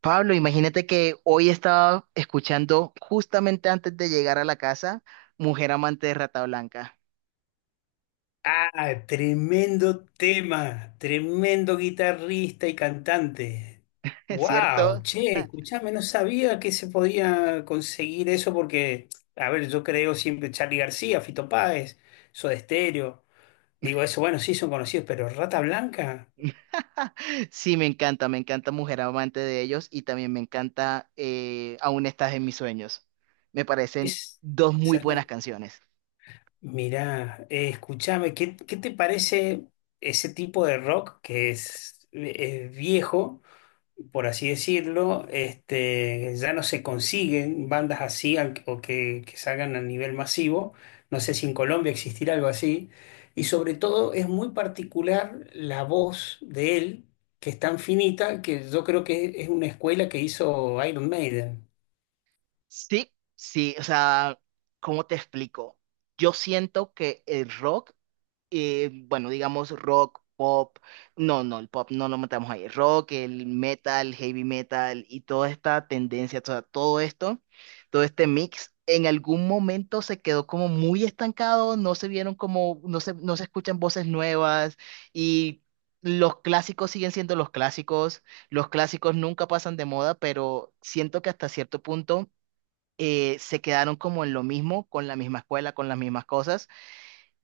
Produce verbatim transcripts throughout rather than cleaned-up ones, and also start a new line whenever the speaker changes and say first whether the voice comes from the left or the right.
right: Pablo, imagínate que hoy estaba escuchando justamente antes de llegar a la casa, Mujer Amante de Rata Blanca.
left: Ah, tremendo tema, tremendo guitarrista y cantante.
right: ¿Es
left: Wow,
right: cierto?
left: che, escuchame, no sabía que se podía conseguir eso porque, a ver, yo creo siempre Charly García, Fito Páez, Soda Stereo. Digo, eso, bueno, sí son conocidos, pero Rata Blanca
right: Sí, me encanta, me encanta Mujer Amante de ellos y también me encanta eh, Aún estás en mis sueños. Me parecen
left: es.
right: dos muy
left: Esa no-
right: buenas canciones.
left: Mirá, eh, escuchame, ¿qué, qué te parece ese tipo de rock que es, eh, ¿es viejo? Por así decirlo, este, ya no se consiguen bandas así al- o que, que salgan a nivel masivo. No sé si en Colombia existirá algo así. Y sobre todo es muy particular la voz de él, que es tan finita que yo creo que es una escuela que hizo Iron Maiden.
right: Sí, sí, o sea, ¿cómo te explico? Yo siento que el rock eh, bueno, digamos rock, pop, no, no, el pop no lo matamos ahí, rock, el metal, heavy metal y toda esta tendencia, toda- todo esto, todo este mix, en algún momento se quedó como muy estancado, no se vieron como, no se, no se escuchan voces nuevas, y los clásicos siguen siendo los clásicos, los clásicos nunca pasan de moda, pero siento que hasta cierto punto eh, se quedaron como en lo mismo, con la misma escuela, con las mismas cosas.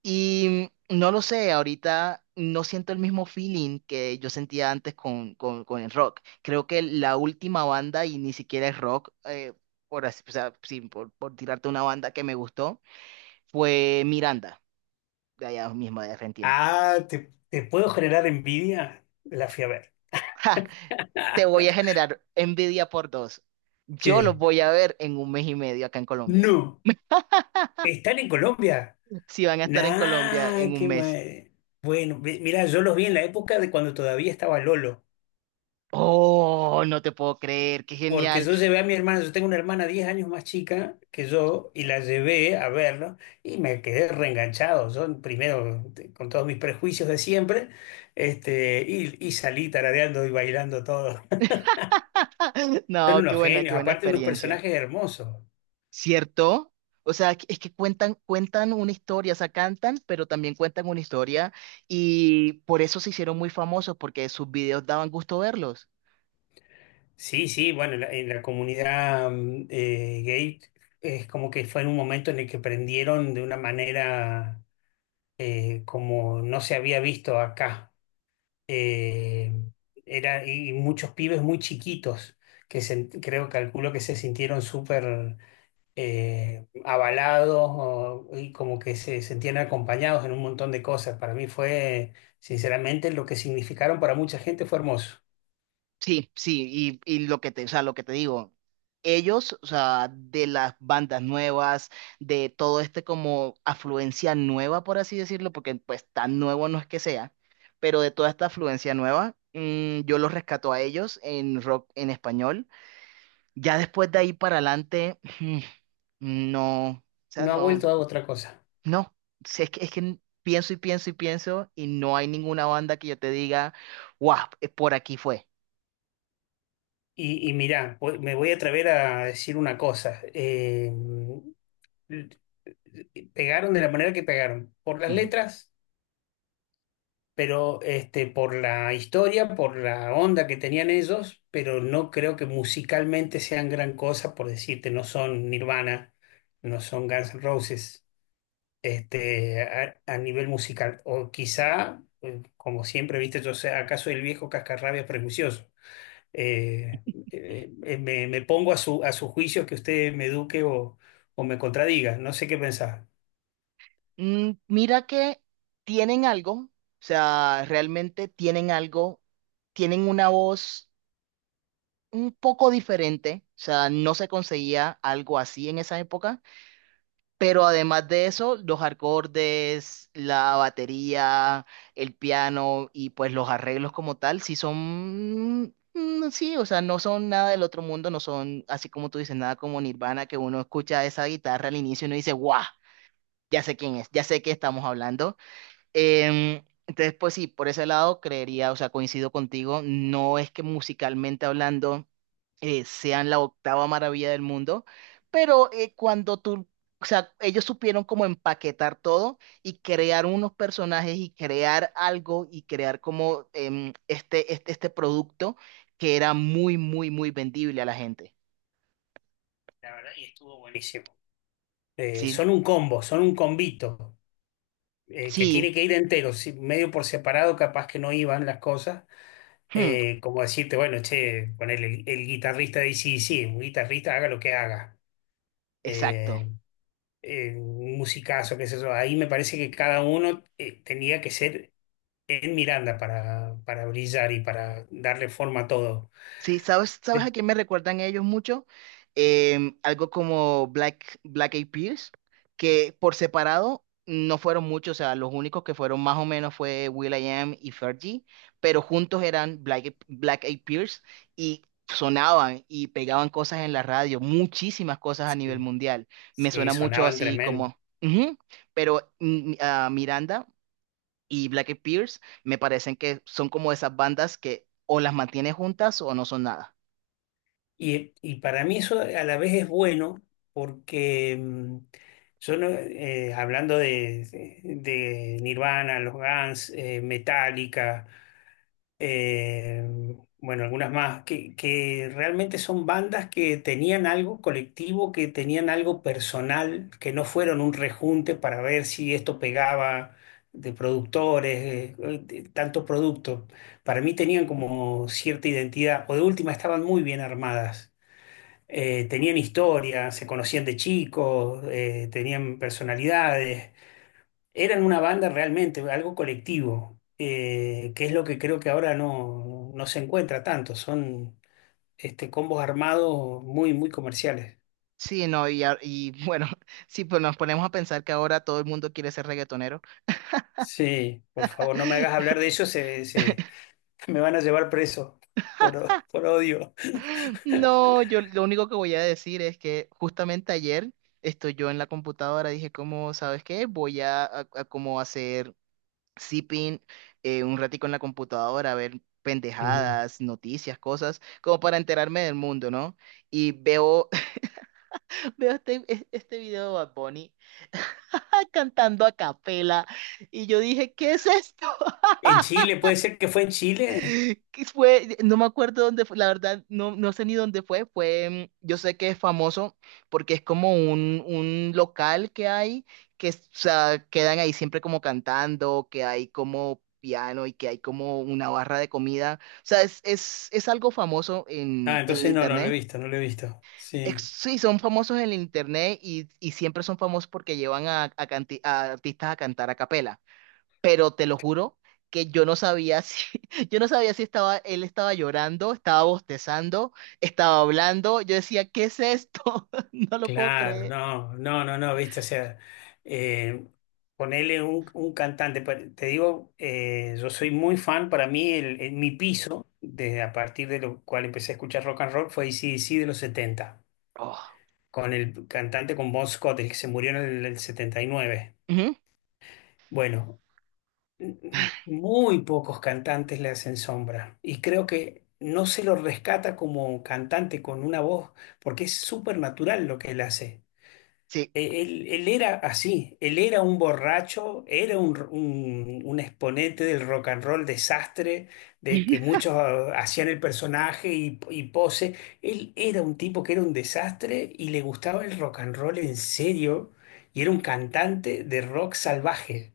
right: Y no lo sé, ahorita no siento el mismo feeling que yo sentía antes con, con, con el rock. Creo que la última banda, y ni siquiera es rock, eh, por, así- o sea, sí, por, por tirarte una banda que me gustó, fue Miranda, de allá mismo de Argentina.
left: Ah, ¿te, te puedo generar envidia? La fui a ver.
right: ¡Ja! Te voy a generar envidia por dos. Yo los
left: ¿Qué?
right: voy a ver en un mes y medio acá en Colombia.
left: No. ¿Están en Colombia?
right: Si van a estar en Colombia en
left: Nah,
right: un
left: qué
right: mes.
left: mal. Bueno, mi- mirá, yo los vi en la época de cuando todavía estaba Lolo.
right: Oh, no te puedo creer, qué
left: Porque
right: genial.
left: yo llevé a mi hermana, yo tengo una hermana diez años más chica que yo, y la llevé a verlo, y me quedé reenganchado. Yo, primero, te- con todos mis prejuicios de siempre, este, y, y salí tarareando y bailando todo. Son
right: No, qué
left: unos
right: buena, qué
left: genios,
right: buena
left: aparte unos
right: experiencia.
left: personajes hermosos.
right: ¿Cierto? O sea, que- es que cuentan, cuentan una historia, o sea, cantan, pero también cuentan una historia y por eso se hicieron muy famosos, porque sus videos daban gusto verlos.
left: Sí, sí, bueno, en la, en la comunidad mm, eh, gay es como que fue en un momento en el que prendieron de una manera eh, como no se había visto acá. eh, era, y muchos pibes muy chiquitos que se- creo, calculo que se sintieron súper eh, avalados o- y como que se sentían acompañados en un montón de cosas. Para mí fue, sinceramente, lo que significaron para mucha gente fue hermoso.
right: Sí, sí, y, y lo que te, o sea, lo que te digo, ellos, o sea, de las bandas nuevas, de todo este como afluencia nueva, por así decirlo, porque pues tan nuevo no es que sea, pero de toda esta afluencia nueva, mm, yo los rescato a ellos en rock en español. Ya después de ahí para adelante, no, o sea,
left: No ha vuelto
right: no,
left: a otra cosa.
right: no. Si es que, es que pienso y pienso y pienso y no hay ninguna banda que yo te diga, guau, eh, por aquí fue.
left: Y, y mirá, voy- me voy a atrever a decir una cosa. eh, pegaron de la manera que pegaron, por las
right: Ujú.
left: letras, pero este, por la historia, por la onda que tenían ellos, pero no creo que musicalmente sean gran cosa, por decirte, no son Nirvana, no son Guns N' Roses, este, a, a nivel musical. O quizá, eh, como siempre, viste, yo sé, acaso el viejo cascarrabias prejuicioso. Eh, eh, eh, me, me pongo a su, a su juicio que usted me eduque o, o me contradiga, no sé qué pensar.
right: Mm, mira que tienen algo, o sea, realmente tienen algo, tienen una voz un poco diferente, o sea, no se conseguía algo así en esa época. Pero además de eso, los acordes, la batería, el piano y pues los arreglos como tal, sí son, mm, sí, o sea, no son nada del otro mundo, no son, así como tú dices, nada como Nirvana, que uno escucha esa guitarra al inicio y uno dice, ¡guau! Ya sé quién es, ya sé qué estamos hablando. Em, entonces, pues sí, por ese lado creería, o sea, coincido contigo, no es que musicalmente hablando eh, sean la octava maravilla del mundo, pero eh, cuando tú, o sea, ellos supieron como empaquetar todo y crear unos personajes y crear algo y crear como em, este, este, este producto que era muy, muy, muy vendible a la gente.
left: La verdad, y estuvo buenísimo. Eh,
right: Sí,
left: son un combo, son un combito. Eh, que
right: sí,
left: tiene que ir entero, si- medio por separado, capaz que no iban las cosas.
right: hmm,
left: Eh, como decirte, bueno, che, ponerle el, el guitarrista de ac un guitarrista haga lo que haga.
right: exacto.
left: Eh, eh, un musicazo, qué sé yo. Ahí me parece que cada uno eh, tenía que ser en Miranda para, para brillar y para darle forma a todo.
right: Sí, ¿sabes, sabes
left: De-
right: a quién me recuerdan ellos mucho? Em, algo como Black, Black Eyed Peas, que por separado no fueron muchos, o sea, los únicos que fueron más o menos fue will.i.am y Fergie, pero juntos eran Black, Eyed- Black Eyed Peas y sonaban y pegaban cosas en la radio, muchísimas cosas a nivel
left: Sí,
right: mundial. Me
left: sí,
right: suena mucho
left: sonaban
right: así
left: tremendo.
right: como, ujú, pero mm, a Miranda y Black Eyed Peas me parecen que son como esas bandas que o las mantienes juntas o no son nada.
left: Y, y para mí eso a la vez es bueno porque mm, yo no- eh, hablando de, de Nirvana, los Guns, eh, Metallica, eh, bueno, algunas más, que, que realmente son bandas que tenían algo colectivo, que tenían algo personal, que no fueron un rejunte para ver si esto pegaba de productores, eh, eh, de tanto producto. Para mí tenían como cierta identidad, o de última estaban muy bien armadas, eh, tenían historia, se conocían de chicos, eh, tenían personalidades, eran una banda realmente, algo colectivo, eh, que es lo que creo que ahora no, no se encuentra tanto, son este, combos armados muy, muy comerciales.
right: Sí, no, y, a- y bueno, sí, pues nos ponemos a pensar que ahora todo el mundo quiere ser reggaetonero.
left: Sí, por favor, no me hagas hablar de eso, se, se- me van a llevar preso por, por odio.
right: No, yo lo único que voy a decir es que justamente ayer estoy yo en la computadora, dije, como, ¿sabes qué? Voy a, a- a como hacer zipping eh, un ratico en la computadora, a ver
left: Ujú.
right: pendejadas, noticias, cosas, como para enterarme del mundo, ¿no? Y veo, veo este, este video de Bad Bunny cantando a capela y yo dije, ¿qué es esto?
left: En Chile, puede ser que fue en Chile.
right: Que fue, no me acuerdo dónde fue, la verdad, no, no sé ni dónde fue, fue, mm, yo sé que es famoso porque es como un, un local que hay, que es- o sea, quedan ahí siempre como cantando, que hay como piano y que hay como una barra de comida, o sea, es, es, es algo famoso
left: Ah,
right: en, en el
left: entonces no, no lo he
right: internet.
left: visto, no lo he visto.
right: Ex-
left: Sí.
right: Sí, son famosos en el internet y, y siempre son famosos porque llevan a, a canti- a artistas a cantar a capela, pero te lo juro que yo no sabía si, yo no sabía si estaba, él estaba llorando, estaba bostezando, estaba hablando. Yo decía, ¿qué es esto? No lo puedo
left: Claro,
right: creer.
left: no, no, no, no, viste, o sea, eh, ponele un, un cantante, pa- te digo, eh, yo soy muy fan, para mí el, el- mi piso, desde a partir de lo cual empecé a escuchar rock and roll, fue ac de los setenta,
right: Oh.
left: con el cantante con Bon Scott, el que se murió en el, el setenta y nueve.
right: Ujú.
left: Bueno, n- n- muy pocos cantantes le hacen sombra y creo que no se lo rescata como cantante con una voz, porque es súper natural lo que él hace.
right: Sí.
left: Eh, Él, él era así, él era un borracho, era un, un- un exponente del rock and roll desastre, de que muchos ah, hacían el personaje y, y pose. Él era un tipo que era un desastre y le gustaba el rock and roll en serio y era un cantante de rock salvaje.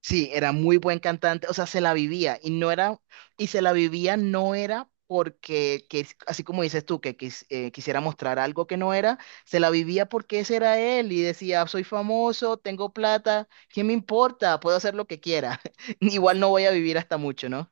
right: Sí, era muy buen cantante, o sea, se la vivía y no era, y se la vivía no era porque, que, así como dices tú, que quis- eh, quisiera mostrar algo que no era, se la vivía porque ese era él y decía, soy famoso, tengo plata, ¿qué me importa? Puedo hacer lo que quiera. Igual no voy a vivir hasta mucho, ¿no?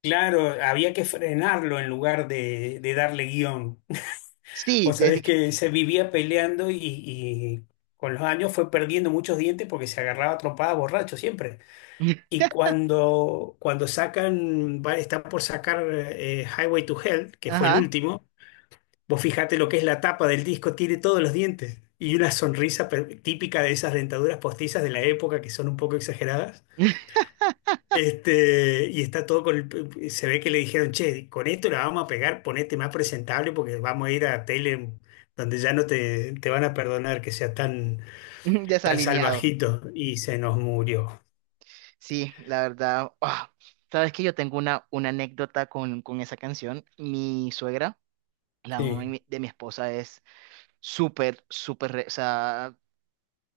left: Claro, había que frenarlo en lugar de, de darle guión.
right: Sí,
left: Vos sabés
right: desi-
left: que se vivía peleando y, y con los años fue perdiendo muchos dientes porque se agarraba a trompadas borracho siempre. Y cuando, cuando sacan, va- está por sacar eh, Highway to Hell, que fue el
right: ajá,
left: último, vos fijate lo que es la tapa del disco, tiene todos los dientes y una sonrisa per- típica de esas dentaduras postizas de la época que son un poco exageradas. Este, y está todo con el- se ve que le dijeron, che, con esto la vamos a pegar, ponete más presentable porque vamos a ir a tele donde ya no te, te van a perdonar que sea tan, tan
right: desalineado.
left: salvajito. Y se nos murió.
right: Sí, la verdad, ah, sabes que yo tengo una, una anécdota con, con esa canción. Mi suegra, la mamá de
left: Sí,
right: mi de mi esposa es súper, súper, re- o sea,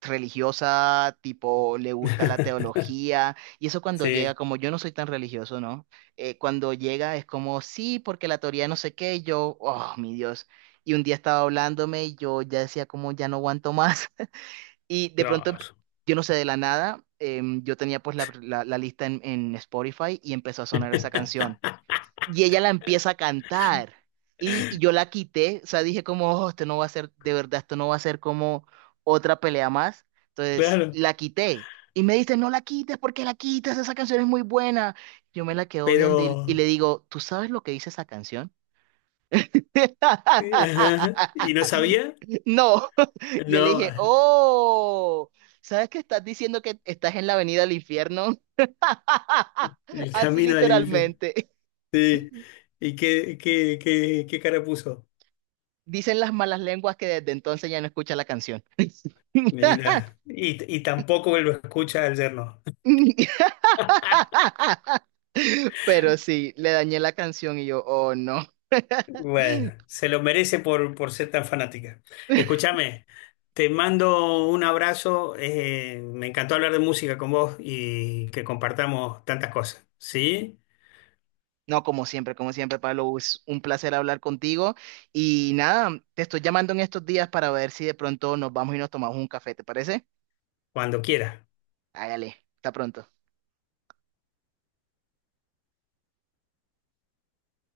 right: religiosa, tipo, le gusta la teología, y eso cuando llega,
left: sí,
right: como yo no soy tan religioso, ¿no? Eh, cuando llega es como, sí, porque la teoría no sé qué, y yo, oh, mi Dios, y un día estaba hablándome y yo ya decía como, ya no aguanto más, y de pronto, em-
left: claro.
right: yo no sé, de la nada, em, yo tenía pues la, la- la lista en, en Spotify y empezó a sonar esa canción. Y ella la empieza a cantar. Y, y yo la quité, o sea, dije como, "Oh, esto no va a ser, de verdad, esto no va a ser como otra pelea más". Entonces,
left: Claro,
right: la quité. Y me dice, "No la quites, porque la quitas? Esa canción es muy buena". Yo me la quedo viendo y, y
left: pero...
right: le digo, ¿tú sabes lo que dice esa canción?
left: eh, ajá, ¿Y no sabía?
right: No, yo le
left: No,
right: dije, oh, ¿sabes que estás diciendo que estás en la avenida del infierno?
left: el
right: Así
left: camino al infierno.
right: literalmente.
left: Sí. ¿Y qué, qué, qué, qué cara puso?
right: Dicen las malas lenguas que desde entonces ya no escucha la canción.
left: Mira, y, y tampoco lo escucha al yerno.
right: Pero sí, le dañé la canción y yo, oh no.
left: Bueno, se lo merece por, por ser tan fanática. Escúchame, te mando un abrazo. eh, me encantó hablar de música con vos y que compartamos tantas cosas. ¿Sí?
right: No, como siempre, como siempre, Pablo, es un placer hablar contigo. Y nada, te estoy llamando en estos días para ver si de pronto nos vamos y nos tomamos un café, ¿te parece?
left: Cuando quieras.
right: Hágale, hasta pronto.